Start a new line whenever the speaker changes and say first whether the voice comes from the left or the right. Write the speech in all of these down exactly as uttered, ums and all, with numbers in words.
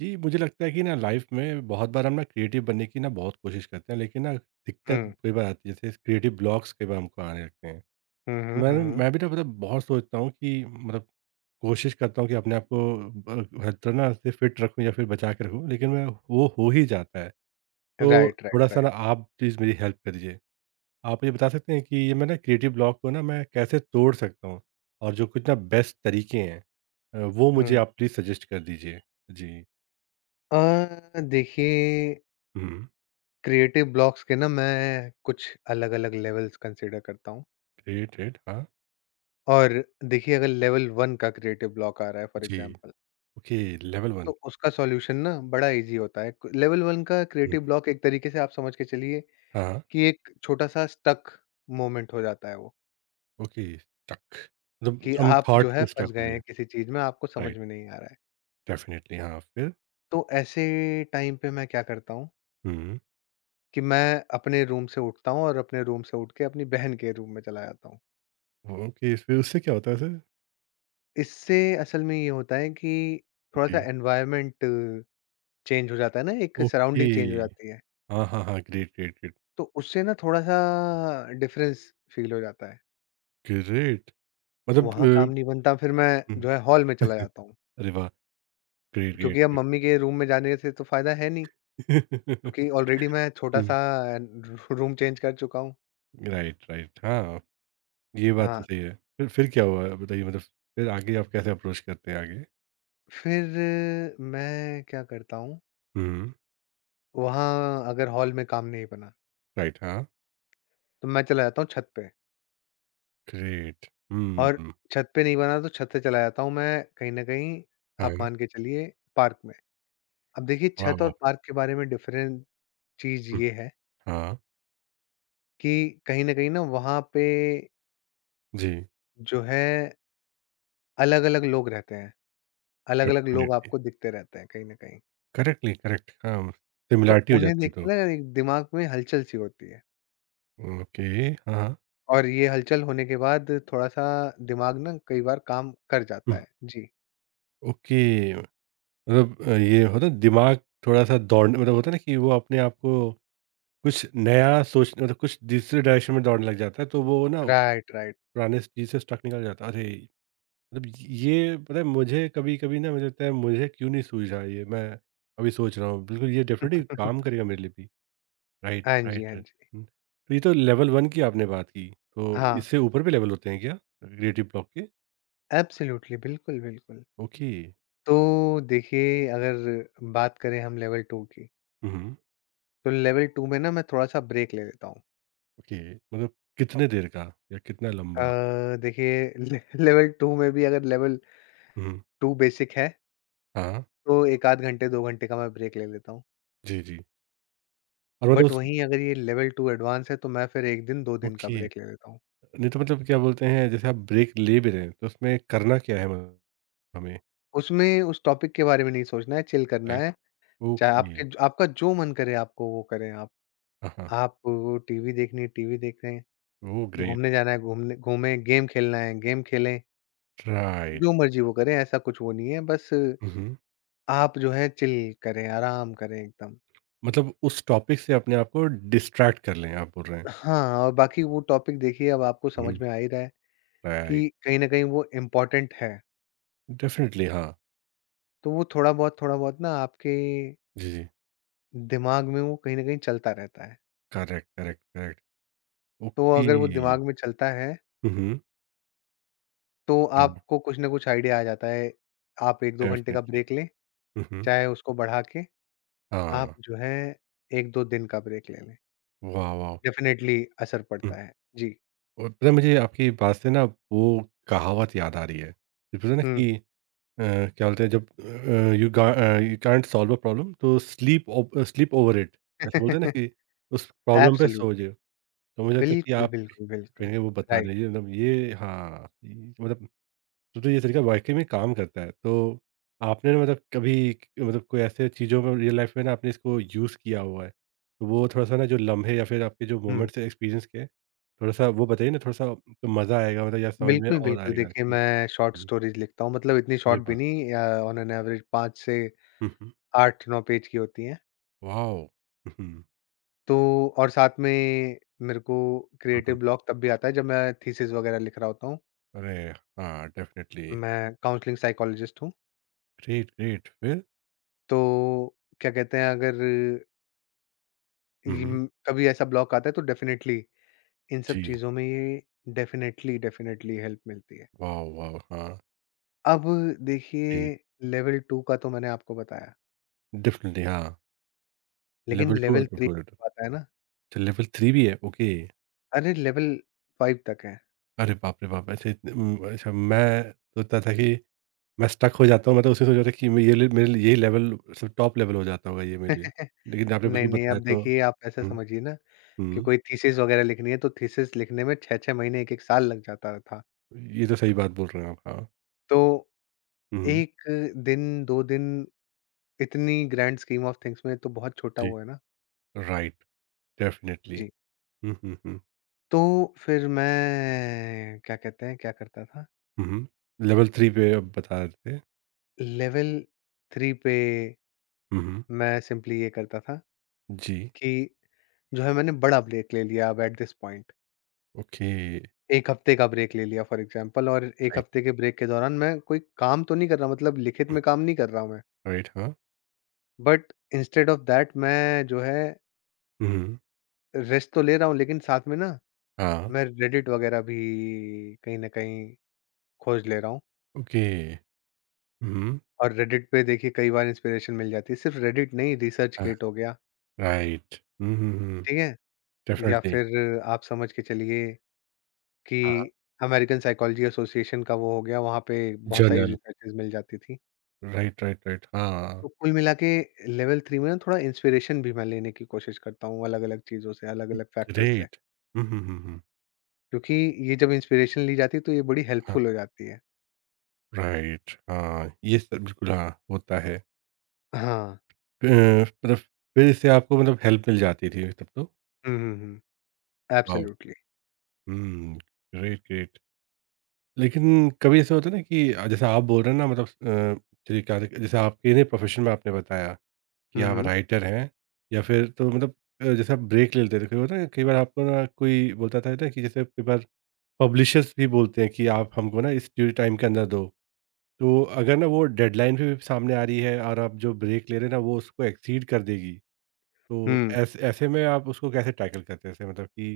right: जी, मुझे लगता है कि ना लाइफ में बहुत बार हम ना क्रिएटिव बनने की ना बहुत कोशिश करते हैं लेकिन ना दिक्कत
left: हुँ।
right: कई बार आती है जैसे क्रिएटिव ब्लॉक्स कई बार हमको आने लगते हैं।
left: हुँ, हुँ,
right: मैं
left: हुँ, हुँ।
right: मैं भी ना मतलब बहुत सोचता हूँ कि मतलब कोशिश करता हूँ कि अपने आप को अ, हर तरह ना से फिट रखूँ या फिर बचा के रखूँ लेकिन मैं वो हो ही जाता है। तो
left: राइट, राइट,
right: थोड़ा-सा ना
left: राइट।
right: आप प्लीज़ मेरी हेल्प कर दीजिए। आप मुझे बता सकते हैं कि ये मैं ना क्रिएटिव ब्लॉक को ना मैं कैसे तोड़ सकता हूँ? और जो कुछ ना बेस्ट तरीके हैं अ, वो मुझे
left: हुँ।
right: आप प्लीज़ सजेस्ट कर दीजिए। जी।
left: अ, देखिए
right: हुँ।
left: क्रिएटिव ब्लॉक्स के ना मैं कुछ अलग-अलग लेवल्स कंसीडर करता हूँ
right: रेड रेड हाँ।
left: और देखिए अगर लेवल वन का क्रिएटिव ब्लॉक आ रहा है फॉर
right: जी।
left: एग्ज़ाम्पल
right: ओके, लेवल
left: तो
right: वन।
left: उसका सॉल्यूशन ना बड़ा ईज़ी होता है। क लेवल वन का
right: हुँ।
left: क्रिएटिव ब्लॉक एक तरीके से आप समझ के चलिए
right: हाँ, हाँ,
left: कि एक छोटा-सा स्टक मोमेंट हो जाता है वो,
right: ओके, स्टक मतलब
left: कि
right: हम
left: आप जो
right: थॉट
left: है
right: में स्टक
left: फँस
right: हो
left: गए
right: गए।
left: हैं किसी चीज़ में, आपको समझ
right: राइट,
left: में नहीं आ रहा है।
right: डेफिनिटली हाँ, फिर?
left: तो ऐसे टाइम पे मैं क्या करता हूँ
right: हुँ,
left: कि मैं अपने रूम से उठता हूँ और अपने रूम से उठ के अपनी बहन के रूम में चला जाता हूँ।
right: ओके, फिर उससे क्या होता है सर?
left: इससे असल में ये होता है कि थोड़ा-सा
right: जी,
left: एनवायरनमेंट चेंज हो जाता है ना, एक
right: ओके।
left: सराउंडिंग चेंज हो जाती है।
right: हाँ, हाँ, हाँ, ग्रेट, ग्रेट, ग्रेट,
left: तो उससे ना थोड़ा-सा डिफरेंस फ़ील हो जाता है।
right: ग्रेट मतलब
left: वहाँ काम नहीं
right: अ,
left: बनता फिर मैं
right: हुँ,
left: जो है हॉल में चला जाता हूँ,
right: अरे वाह! ग्रेट, ग्रेट,
left: क्योंकि अब
right: ग्रेट।
left: मम्मी के रूम में जाने से तो फ़ायदा है नहीं, क्योंकि ऑलरेडी मैं
right: हुँ,
left: छोटा-सा र रूम चेंज कर चुका हूँ।
right: राइट, राइट हाँ, ये बात तो
left: हाँ,
right: सही है। फिर फिर क्या हुआ बताइए मतलब फिर आगे आप कैसे अप्रोच करते हैं आगे?
left: फिर मैं क्या करता हूँ,
right: हुँ,
left: वहाँ अगर हॉल में काम नहीं बना
right: राइट हाँ,
left: तो मैं चला जाता हूँ छत पे
right: ग्रेट। हुँ,
left: और
right: हुँ,
left: छत पे नहीं बना तो छत से चला जाता हूँ मैं कहीं न कहीं आप
right: हाँ।
left: मान के चलिए पार्क में। अब देखिए छत
right: वाओ!
left: और पार्क के बारे में डिफरेंट चीज़
right: हुँ,
left: ये है
right: हाँ,
left: कि कहीं न कहीं ना वहाँ पे
right: जी,
left: जो है अलग-अलग लोग रहते हैं। अलग-अलग लोग
right: डेफ़िनिटली,
left: आपको दिखते रहते हैं कहीं न कहीं।
right: करेक्टली करेक्ट हाँ,
left: तो
right: सिमिलैरिटी हो
left: उन्हें
right: जाती है
left: देख के
right: तो।
left: ना एक दिमाग में हलचल-सी होती है
right: ओके, हाँ, हाँ,
left: और ये हलचल होने के बाद थोड़ा-सा दिमाग ना कई बार काम कर
right: हुँ,
left: जाता है। जी।
right: ओके मतलब अ, ये होता है दिमाग थोड़ा-सा दौड़ मतलब होता है ना कि वो अपने आप को कुछ नया सोच मतलब कुछ दूसरे डायरेक्शन में दौड़ने लग जाता है, तो वो ना
left: राइट, राइट।
right: पुराने चीज़ से स्टक निकल जाता है। अरे! मतलब ये पता है मुझे कभी-कभी ना मुझे लगता है मुझे क्यों नहीं सूझा ये, मैं अभी सोच रहा हूँ। बिल्कुल ये डेफ़िनिटली काम करेगा मेरे लिए भी। राइट,
left: हाँ जी,
right: राइट,
left: हाँ
right: राइट।
left: जी।
right: हुँ, तो ये तो लेवल वन की आपने बात की, तो
left: हाँ।
right: इससे ऊपर भी लेवल होते हैं क्या क्रिएटिव ब्लॉक के?
left: एब्सोल्युटली, बिल्कुल, बिल्कुल।
right: ओके।
left: तो देखिए, अगर बात करें हम लेवल टू की,
right: हुँ, हुँ,
left: तो लेवल टू में ना मैं थोड़ा-सा ब्रेक ले लेता हूँ।
right: ओके मतलब कितने देर का या कितना लंबा?
left: अ, देखिए ले लेवल टू में भी अगर लेवल
right: हुँ,
left: टू बेसिक है,
right: हाँ,
left: तो एक आध घंटे, दो घंटे का मैं ब्रेक ले लेता हूँ।
right: जी, जी और मतलब
left: बट
right: उस
left: वहीं अगर ये लेवल टू एडवांस है, तो मैं फिर एक दिन, दो दिन का
right: ओके,
left: ब्रेक ले लेता हूँ।
right: नहीं तो मतलब क्या बोलते हैं जैसे आप ब्रेक ले भी रहे हैं तो उसमें करना क्या है मतलब हमें?
left: उसमें उस टॉपिक के बारे में नहीं सोचना है, चिल करना
right: राइट,
left: है। चाहे
right: ओके,
left: आपके आपका जो मन करे आपको वो करें आप।
right: हाँ, हाँ,
left: आप टीवी देखनी है, टीवी देखें,
right: ओह ग्रेट,
left: घूमने जाना है, घूमने घूमें, गेम खेलना है, गेम खेलें।
right: राइट।
left: जो मर्ज़ी वो करें ऐसा कुछ वो नहीं है, बस
right: हुँ, हुँ,
left: आप जो है चिल करें, आराम करें एकदम।
right: मतलब उस टॉपिक से अपने आप को डिस्ट्रैक्ट कर लें आप बोल रहे हैं।
left: हाँ, और बाकी वो टॉपिक देखिए अब आपको
right: हुँ,
left: समझ में आ ही रहा है
right: राइट,
left: कि कहीं न कहीं वो इम्पोर्टेंट है,
right: डेफ़िनिटली हाँ,
left: तो वो थोड़ा बहुत थोड़ा बहुत ना आपके
right: जी, जी।
left: दिमाग में वो कहीं न कहीं चलता रहता है।
right: Correct, correct, correct.
left: तो अगर वो
right: ओके।
left: दिमाग में चलता है,
right: हुँ, हुँ।
left: तो
right: हाँ,
left: आपको कुछ न कुछ आइडिया आ जाता है। आप एक दो घंटे का
right: डेफ़िनिटली।
left: ब्रेक लें,
right: हुँ, हुँ।
left: चाहे उसको बढ़ा के आप
right: हाँ,
left: जो है एक दो दिन का ब्रेक ले लें।
right: वाह, वाह!
left: डेफ़िनेटली असर
right: हुँ।
left: पड़ता है। जी।
right: और पता है मुझे आपकी बात से ना वो कहावत याद आ रही है। ये पता है ना
left: हुँ।
right: कि अ, क्या बोलते हैं जब अ, यू गा uh, you can't solve a problem तो sleep over sleep over it ऐसा बोलते हैं ना कि उस प्रॉब्लम पे सो
left: एब्सोल्यूट
right: जाओ, तो मुझे लगता है कि
left: बिल्कुल,
right: आप
left: बिल्कुल, बिल्कुल।
right: कहीं वो बता
left: राइट।
right: रही है मतलब ये हाँ, ये मतलब तो तो ये तरीका वाक़ई में काम करता है। तो आपने ना मतलब कभी मतलब कोई ऐसे चीज़ों में रियल लाइफ़ में ना आपने इसको यूज़ किया हुआ है? तो वो थोड़ा-सा ना जो लम्हे या फिर आपके जो
left: हुँ।
right: मोमेंट्स एक्सपीरियंस के, थोड़ा-सा वो बताइए ना थोड़ा-सा तो मज़ा आएगा मतलब या समझ में
left: बिल्कुल,
right: और
left: बिल्कुल।
right: आएगा
left: देखिए,
right: कि
left: मैं शॉर्ट
right: हुँ,
left: स्टोरीज़ लिखता हूँ, मतलब इतनी
right: अरे
left: शॉर्ट भी
right: वाह!
left: नहीं अ, ऑन एन एवरेज पाँच से
right: हुँ, हुँ।
left: आठ नौ पेज की होती हैं।
right: वॉव! हुँ, हुँ।
left: तो और साथ में मेरे को
right: हुँ,
left: क्रिएटिव
right: हुँ।
left: ब्लॉक तब भी आता है जब मैं थीसिस वगैरह लिख रहा होता हूँ।
right: अरे! हाँ, डेफ़िनिटली।
left: मैं काउंसलिंग साइकोलॉजिस्ट हूँ।
right: ग्रेट, ग्रेट फिर?
left: तो क्या कहते हैं अगर
right: हुँ, हुँ।
left: इम कभी ऐसा ब्लॉक आता है तो डेफ़िनेटली इन सब
right: जी।
left: चीज़ों में ये डेफ़िनेटली, डेफ़िनेटली हेल्प मिलती है।
right: वॉव! वॉव! हाँ।
left: अब देखिए
right: जी।
left: लेवल टू का तो मैंने आपको बताया।
right: डेफ़िनिटली हाँ।
left: लेकिन
right: लेवल टू और
left: लेवल थ्री
right: लेवल टू
left: आता है
right: अच्छा
left: ना
right: लेवल थ्री भी है? ओके।
left: अरे! लेवल फाइव तक है।
right: अरे बाप रे बाप! ऐसे उम, अच्छा मैं सोचता था कि मैं स्टक हो जाता हूँ, मैं तो उसमें सोच रहा था कि मैं ये ले मेरे लिए यही लेवल सब टॉप लेवल हो जाता होगा ये मेरे लिए।
left: नहीं,
right: लेकिन आपने बिल्कुल
left: नहीं, आप
right: बताया तो
left: देखिए आप ऐसा
right: हुँ,
left: समझिए ना कि
right: हुँ।
left: कोई थीसिस वगैरह लिखनी है, तो थीसिस लिखने में छह छह महीने, एक एक साल लग जाता था।
right: ये तो सही बात बोल रहे हैं आप, हाँ।
left: तो
right: हुँ,
left: एक दिन, दो दिन इतनी ग्रैंड स्कीम ऑफ थिंग्स में तो बहुत छोटा
right: जी।
left: हुआ है ना।
right: Right, definitely.
left: जी।
right: हुँ, हुँ, हुँ।
left: तो फिर मैं क्या कहते हैं, क्या करता था?
right: हुँ, हुँ। लेवल थ्री पे आप बता रहे थे।
left: लेवल थ्री पे
right: हुँ, हुँ।
left: मैं सिंपली ये करता था
right: जी,
left: कि जो है मैंने बड़ा ब्रेक ले लिया अब एट दिस पॉइंट।
right: ओके,
left: एक हफ्ते का ब्रेक ले लिया फॉर एग्ज़ाम्पल और एक
right: राइट।
left: हफ्ते के ब्रेक के दौरान मैं कोई काम तो नहीं कर रहा मतलब लिखित
right: हुँ,
left: में काम नहीं कर रहा हूँ मैं।
right: राइट, हाँ।
left: बट इंस्टेड ऑफ दैट मैं जो है
right: हुँ, हुँ।
left: रेस्ट तो ले रहा हूँ लेकिन साथ में ना
right: हाँ,
left: मैं रेडिट वग़ैरह भी कहीं न कहीं खोज ले रहा हूँ।
right: ओके। हुँ, हुँ।
left: और रेडिट पे देखिए कई बार इंस्पिरेशन मिल जाती है। सिर्फ़ रेडिट नहीं रिसर्च
right: हाँ,
left: गेट हो गया,
right: राइट। हुँ, हुँ, हुँ।
left: ठीक है? या
right: डेफ़िनिटली।
left: फिर आप समझ के चलिए कि
right: हाँ,
left: अमेरिकन साइकोलॉजी एसोसिएशन का वो हो गया, वहाँ पे बहुत सारी
right: जर्नल।
left: रिसर्चेज़ मिल जाती थी।
right: Right, right, right. हाँ,
left: तो कुल मिला के लेवल थ्री में ना थोड़ा इंस्पिरेशन भी मैं लेने की कोशिश करता हूँ अलग-अलग चीज़ों से,
right: हुँ।
left: अलग-अलग फैक्टर से।
right: ग्रेट। हुँ, हुँ, हुँ, हुँ।
left: क्योंकि ये जब इंस्पिरेशन ली जाती है तो ये बड़ी
right: हाँ,
left: हेल्पफुल हो जाती है।
right: राइट। हाँ, ये सब बिल्कुल हाँ, होता है।
left: हाँ।
right: अ, मतलब फिर इससे आपको मतलब हेल्प मिल जाती थी तब तो?
left: हुँ, हुँ, हुँ।
right: वाओ!
left: एब्सोल्युटली।
right: हुँ, ग्रेट, ग्रेट। लेकिन कभी ऐसा होता है ना कि अ, जैसा आप बोल रहे हैं ना मतलब अ, चलिए क्या कहते जैसे आपके ना प्रोफ़ेशन में आपने बताया कि
left: हुँ,
right: आप
left: हुँ।
right: राइटर हैं या फिर तो मतलब अ, जैसे आप ब्रेक ले लेते थे, कभी होता है ना कई बार आपको ना कोई बोलता था ना कि जैसे कई बार पब्लिशर्स भी बोलते हैं कि आप हमको ना इस ड्यू टाइम के अंदर दो। तो अगर ना वो डेडलाइन भी सामने आ रही है और आप जो ब्रेक ले रहे हैं ना वो उसको एक्सीड कर देगी तो
left: हुँ।
right: ऐसे ऐसे में आप उसको कैसे टैकल करते हैं ऐसे मतलब कि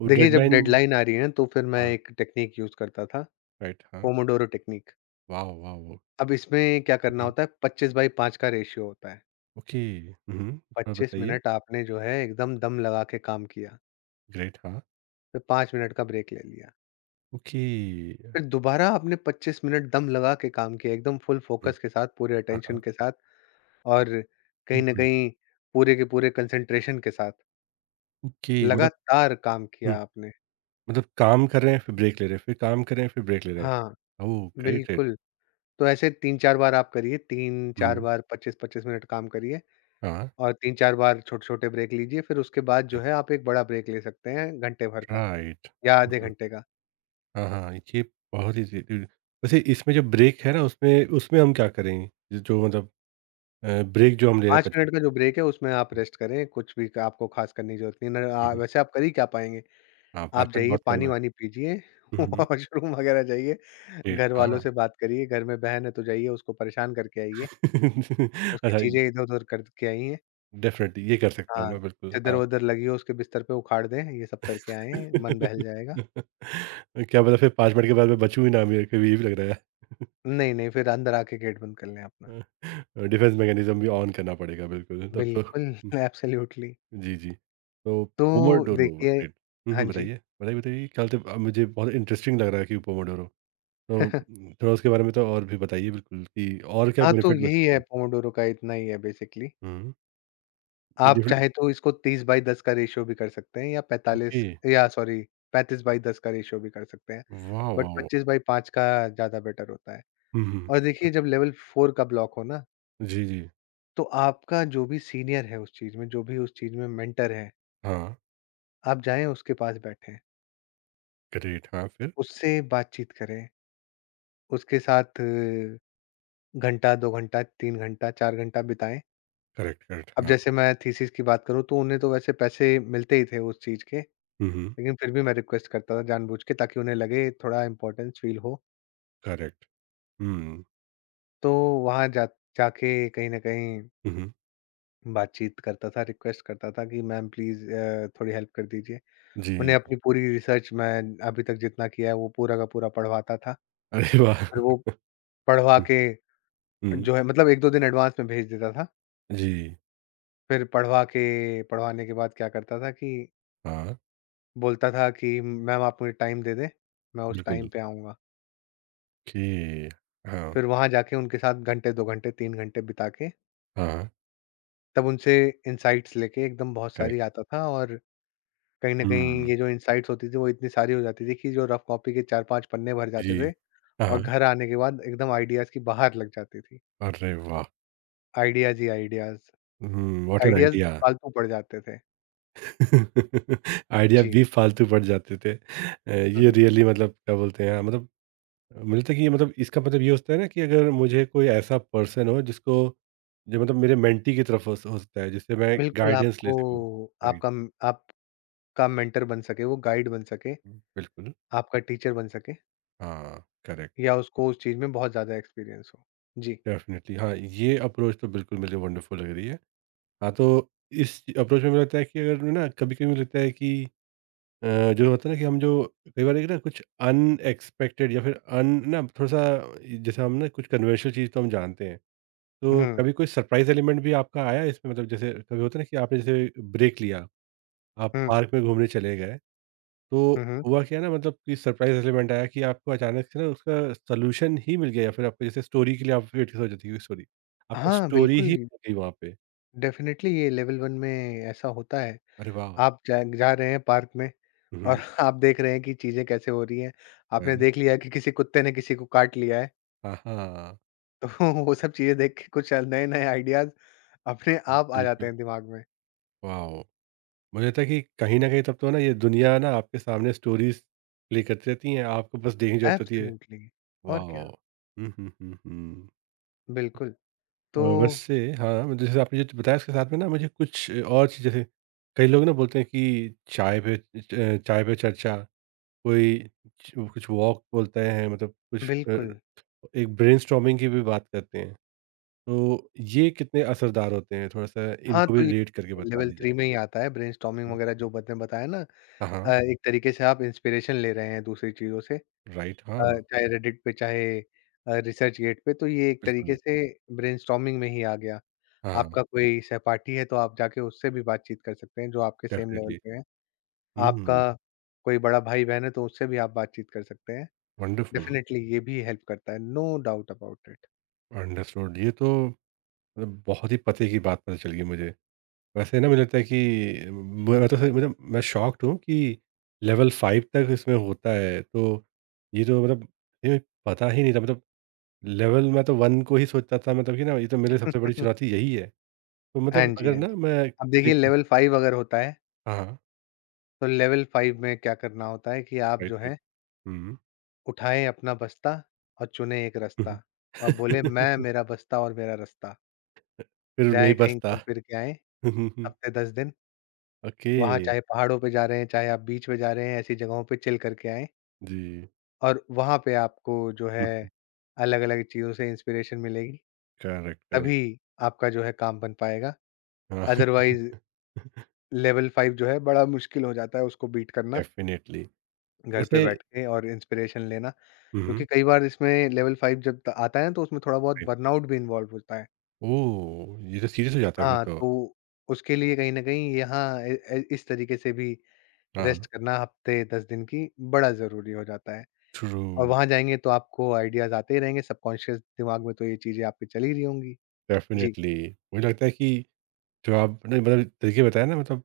right: वो
left: देखिए जब
right: डेडलाइन
left: डेडलाइन आ रही है ना तो फिर मैं
right: हाँ,
left: एक टेक्नीक यूज़ करता था,
right: राइट हाँ,
left: पोमोडोरो टेक्नीक।
right: वाह वाह वो
left: अब इसमें क्या करना
right: हम्म,
left: होता है पच्चीस बाई पाँच का रेशियो होता है।
right: ओके। हम्म थोड़ा
left: पच्चीस
right: बताइए।
left: मिनट आपने जो है एकदम दम लगा के काम किया,
right: ग्रेट हाँ,
left: फिर पाँच मिनट का ब्रेक ले लिया।
right: ओके।
left: फिर दोबारा आपने पच्चीस मिनट दम लगा के काम किया, एकदम फुल
right: हम्म,
left: फ़ोकस के साथ, पूरे
right: हाँ
left: अटेंशन
right: हाँ।
left: के साथ और कहीं न
right: हम्म,
left: कहीं पूरे के पूरे कंसंट्रेशन के साथ,
right: ओके मतलब
left: लगातार काम
right: हम्म,
left: किया आपने।
right: मतलब काम कर रहे हैं फिर ब्रेक ले रहे हैं फिर काम कर रहे हैं फिर ब्रेक ले रहे
left: हाँ,
right: हैं ओह ग्रेट ग्रेट।
left: बिल्कुल। तो ऐसे तीन चार बार आप करिए, तीन चार
right: हम्म,
left: बार पच्चीस पच्चीस मिनट काम करिए
right: हाँ,
left: और तीन चार बार छोटे-छोटे ब्रेक लीजिए, फिर उसके बाद जो है आप एक बड़ा ब्रेक ले सकते हैं घंटे भर का
right: राइट।
left: या आधे घंटे का।
right: हाँ, हाँ, ये बहुत ही वैसे इसमें जो ब्रेक है ना उसमें उसमें हम क्या करें? जो मतलब अ, ब्रेक जो हम ले रहे
left: पाँच
right: हैं पच्चीस
left: मिनट का जो ब्रेक है उसमें आप रेस्ट करें, कुछ भी क आपको ख़ास करने की ज़रूरत नहीं है। न
right: हुँ,
left: अ,
right: हुँ,
left: वैसे आप कर ही क्या पाएँगे?
right: हाँ, पाँच
left: आप
right: मिनट
left: जाइए
right: बहुत कम है।
left: पानी-वानी पीजिए,
right: हुँ, हुँ,
left: वॉशरूम वगैरह जाइए,
right: ग्रेट
left: घर वालों
right: हाँ।
left: से बात करिए, घर में बहन है तो जाइए उसको परेशान करके आइए, उसकी
right: अच्छा ये
left: चीज़ें इधर-उधर करके आइए।
right: डेफ़िनिटली ये कर सकता हूँ
left: हाँ,
right: मैं बिल्कुल, हाँ।
left: चद्दर-वद्दर लगी हो उसके बिस्तर पे उखाड़ दें, ये सब करके आएँ, मन बहल जाएगा।
right: क्या पता फिर पाँच मिनट के बाद मैं बचूँ ही ना मेरे को भी ये भी लग रहा है।
left: नहीं, नहीं फिर अंदर आके गेट बंद कर लें अपना।
right: अ, डिफेंस मैकेनिज़्म भी ऑन करना पड़ेगा बिल्कुल तब तो
left: बिल्कुल,
right: हुँ,
left: एब्सोल्युटली।
right: जी, जी। तो
left: तो
right: पोमोडोरो
left: देखिए
right: ग्रेट। हुँ,
left: हाँ
right: हुँ,
left: जी।
right: बताइए, बताइए, बताइए क्या बोलते हैं मुझे बहुत इंटरेस्टिंग लग रहा है कि पोमोडोरो? तो थोड़ा उसके बारे में तो और भी बताइए बिल्कुल कि और क्या
left: हाँ, तो
right: बेनिफिट मिल
left: यही
right: सकते
left: है
right: हैं?
left: पोमोडोरो का इतना ही है बेसिकली।
right: हुँ,
left: आप
right: डिफरेंट,
left: चाहे तो इसको तीस बाई दस का रेशियो भी कर सकते हैं या
right: ओके,
left: पैंतालीस या सॉरी पैंतीस बाई दस का रेशियो भी कर सकते हैं।
right: वाह,
left: बट
right: वाह!
left: पच्चीस बाई पाँच का ज़्यादा बेटर होता है।
right: हुँ, हुँ।
left: और देखिए जब लेवल फोर का ब्लॉक हो ना,
right: जी, जी।
left: तो आपका जो भी सीनियर है उस चीज़ में, जो भी उस चीज़ में मेंटर है,
right: हाँ,
left: आप जाएँ उसके पास बैठें,
right: ग्रेट हाँ, फिर?
left: उससे बातचीत करें, उसके साथ अ, घंटा, दो घंटा, तीन घंटा, चार घंटा बिताएँ।
right: करेक्ट, करेक्ट
left: अब
right: हाँ।
left: जैसे मैं थीसिस की बात करूँ तो उन्हें तो वैसे पैसे मिलते ही थे उस चीज़ के।
right: हुँ, हुँ,
left: लेकिन फिर भी मैं रिक्वेस्ट करता था जानबूझ के ताकि उन्हें लगे थोड़ा इम्पोर्टेंस फ़ील हो।
right: करेक्ट। हुँ,
left: तो वहाँ जा जाके कहीं न कहीं
right: हुँ, हुँ,
left: बातचीत करता था, रिक्वेस्ट करता था कि मैम प्लीज़ अ, थोड़ी हेल्प कर दीजिए।
right: जी।
left: उन्हें अपनी पूरी रिसर्च मैं अभी तक जितना किया है वो पूरा का पूरा पढ़वाता था।
right: अरे वाह!
left: और वो पढ़वा
right: हुँ,
left: के
right: हुँ,
left: जो है मतलब एक दो दिन एडवांस में भेज देता था।
right: जी,
left: फिर पढ़वा के पढ़वाने के बाद क्या करता था कि
right: हाँ,
left: बोलता था कि मैम आप मुझे टाइम दे दें, मैं उस टाइम
right: बिल्कुल।
left: पे आऊँगा।
right: ओके, हाँ,
left: फिर वहाँ जाके उनके साथ घंटे, दो घंटे, तीन घंटे बिता के
right: हाँ,
left: तब उनसे इनसाइट्स लेके एकदम बहुत सारी
right: करेक्ट।
left: आता था और कहीं न कहीं
right: हुँ,
left: ये जो इनसाइट्स होती थी वो इतनी सारी हो जाती थी कि जो रफ कॉपी के चार पाँच पन्ने भर जाते
right: जी।
left: थे
right: हाँ,
left: और
right: हाँ,
left: घर आने के बाद एकदम आइडियाज़ की बहार लग जाती थी।
right: अरे वाह!
left: आइडियाज़ ही आइडियाज़,
right: हुँ, व्हाट एन
left: आइडियाज़
right: आइडिया।
left: फालतू पड़ जाते थे।
right: आइडिया
left: जी।
right: बेफ़ालतू पड़ जाते थे। अ,
left: हुँ,
right: ये
left: हुँ।
right: रियली मतलब क्या बोलते हैं मतलब मुझे लगता है कि ये मतलब इसका मतलब ये होता है ना कि अगर मुझे कोई ऐसा पर्सन हो जिसको जो मतलब मेरे मेंटी की तरफ हो हो सकता है जिससे मैं
left: बिल्कुल
right: गाइडेंस ले
left: आपको
right: सकूँ। राइट,
left: आपका म आपका मेंटर बन सके, वो गाइड बन सके,
right: बिल्कुल।
left: आपका टीचर बन सके
right: हाँ, करेक्ट।
left: या उसको उस चीज़ में बहुत ज़्यादा एक्सपीरियंस हो। जी।
right: डेफ़िनिटली हाँ, ये अप्रोच तो बिल्कुल मुझे वंडरफुल लग रही है। हाँ, तो इस अप्रोच में मुझे लगता है कि अगर ना कभी-कभी मुझे लगता है कि अ, जो होता है ना कि हम जो कई बार एक ना कुछ अनएक्सपेक्टेड या फिर अन ना थोड़ा सा जैसे हम ना कुछ कन्वेंशनल चीज़ तो हम जानते हैं तो
left: हुँ,
right: कभी कोई सरप्राइज एलिमेंट भी आपका आया है इसमें मतलब जैसे कभी होता है ना कि आपने जैसे ब्रेक लिया आप
left: हुँ,
right: पार्क में घूमने चले गए
left: हुँ,
right: तो
left: हुँ।
right: हुआ क्या ना मतलब कि सरप्राइज एलिमेंट आया कि आपको अचानक से ना उसका सोल्यूशन ही मिल गया या फिर आपको जैसे स्टोरी के लिए आप वेट हो जाती है स्टोरी आपको
left: हाँ,
right: स्टोरी
left: बिल्कुल
right: ही मिल गई वहाँ पे
left: डेफ़िनेटली ये लेवल वन में ऐसा होता है।
right: अरे वाह
left: आप जा जा रहे हैं पार्क में और
right: हम्म,
left: आप देख रहे हैं कि चीज़ें कैसे हो रही हैं। आपने
right: correct।
left: देख लिया कि किसी कुत्ते ने किसी को काट लिया है।
right: हाँ हाँ
left: तो वो सब चीज़ें देख के कुछ नए-नए आइडियाज़ अपने आप आ जाते
right: बिल्कुल
left: हैं दिमाग में।
right: वाह मुझे लगता है कि कहीं न कहीं तब तो ना ये दुनिया ना आपके सामने स्टोरीज़ प्ले करती रहती हैं, आपको बस देखने की ज़रूरत होती है।
left: एब्सोल्युटली और
right: वाओ!
left: क्या।
right: हुँ, हुँ, हुँ, हुँ।
left: बिल्कुल, तो
right: और वैसे हाँ, मतलब जैसे आपने जो बताया उसके साथ में ना मुझे कुछ और चीज़ जैसे कई लोग ना बोलते हैं कि चाय पे च चाय पे चर्चा, कोई च कुछ वॉक बोलते हैं मतलब कुछ अ,
left: बिल्कुल।
right: एक ब्रेनस्टॉर्मिंग की भी बात करते हैं। तो ये कितने असरदार होते हैं? थोड़ा-सा
left: हाँ,
right: इनको भी
left: तो ये
right: रेट करके बता
left: लेवल
right: दीजिए।
left: थ्री में ही आता है ब्रेनस्टॉर्मिंग
right: जी।
left: वगैरह जो आपने बताया ना अ,
right: हाँ, हाँ।
left: एक तरीके से आप इंस्पिरेशन ले रहे हैं दूसरी चीज़ों से, अ,
right: राइट हाँ,
left: चाहे रेडिट पे चाहे अ, रिसर्चगेट पे तो ये एक
right: बिल्कुल।
left: तरीके से ब्रेनस्टॉर्मिंग में ही आ गया।
right: हाँ,
left: आपका कोई सहपाठी है तो आप जाके उससे भी बातचीत कर सकते हैं जो आपके सेम लेवल
right: डेफ़िनिटली।
left: पे हैं। आपका
right: हुँ,
left: कोई बड़ा भाई-बहन है तो उससे भी आप बातचीत कर सकते हैं।
right: वंडरफुल,
left: डेफ़िनेटली ये भी हेल्प करता है, no doubt about it.
right: Understood ये तो मतलब बहुत ही पते की बात पता चल गई मुझे। वैसे ना मुझे लगता है कि मैं तो सच- मतलब मैं शॉक्ड हूँ कि लेवल फ़ाइव तक इसमें होता है, तो ये तो मतलब ये पता ही नहीं था मतलब लेवल मैं तो वन को ही सोचता था मतलब कि ना ये तो मेरे लिए सबसे बड़ी चुनौती यही है। तो
left: हाँ
right: मतलब
left: जी,
right: अगर
left: हाँ
right: ना
left: जी।
right: मैं
left: अब देखिए
right: देखूँ
left: लेवल फाइव अगर होता है,
right: हाँ, हाँ,
left: तो लेवल फाइव में क्या करना होता है कि आप
right: राइट,
left: जो
right: राइट।
left: है
right: हुँ,
left: उठाएँ अपना बस्ता और चुनें एक
right: हुँ।
left: रास्ता और बोले मैं, मेरा बस्ता और मेरा रास्ता।
right: फिर नहीं
left: जाएँ कहीं
right: बचता।
left: घूम फिर के आएँ हफ़्ते दस दिन,
right: ओके,
left: वहाँ चाहे पहाड़ों पे जा रहे हैं, चाहे आप बीच पे जा रहे हैं, ऐसी जगहों पे चिल करके आएँ।
right: जी।
left: और वहाँ पे आपको जो है
right: हुँ,
left: अलग-अलग चीज़ों से इंस्पिरेशन मिलेगी,
right: करेक्ट, करेक्ट।
left: तभी आपका जो है काम बन पाएगा।
right: हाँ,
left: अदरवाइज़ लेवल फाइव जो है बड़ा मुश्किल हो जाता है उसको बीट करना,
right: डेफ़िनिटली।
left: घर पे
right: वैसे
left: बैठ के और इंस्पिरेशन लेना।
right: हुँ, हुँ।
left: क्योंकि कई बार इसमें लेवल फाइव जब त आता है ना तो उसमें थोड़ा बहुत
right: राइट।
left: बर्नआउट भी इन्वॉल्व होता है।
right: ओह! ये तो सीरियस हो जाता है फिर
left: हाँ,
right: तो।
left: तो उसके लिए कहीं न कहीं यहाँ ए ए इस तरीके से भी
right: हाँ,
left: रेस्ट
right: हाँ।
left: करना हफ़्ते दस दिन की बड़ा ज़रूरी हो जाता है।
right: ट्रू,
left: और वहाँ जाएँगे तो आपको आइडियाज़ आते ही रहेंगे, सबकॉन्शियस दिमाग में तो ये चीज़ें आपके चल ही रही होंगी। जी।
right: डेफ़िनिटली। मुझे लगता है कि जो आपने मतलब तरीके बताए ना मतलब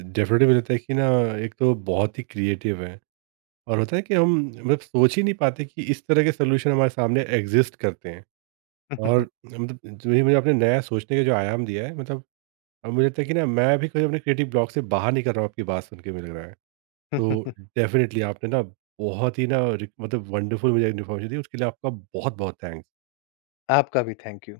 right: डेफ़िनिटली मुझे लगता है कि ना एक तो बहुत ही क्रिएटिव हैं और होता है कि हम मतलब सोच ही नहीं पाते कि इस तरह के सॉल्यूशन हमारे सामने एक्सिस्ट करते हैं। और मतलब जो ये मुझे आपने नया सोचने का जो आयाम दिया है मतलब अब मुझे लगता है कि ना मैं भी कभी अपने क्रिएटिव ब्लॉक से बाहर निकल रहा हूँ आपकी बात सुन के मुझे लग रहा है। तो डेफ़िनेटली आपने ना बहुत ही ना रिक मतलब वंडरफुल मुझे इन्फॉर्मेशन दी उसके लिए आपका बहुत-बहुत थैंक्स।
left: आपका भी थैंक यू।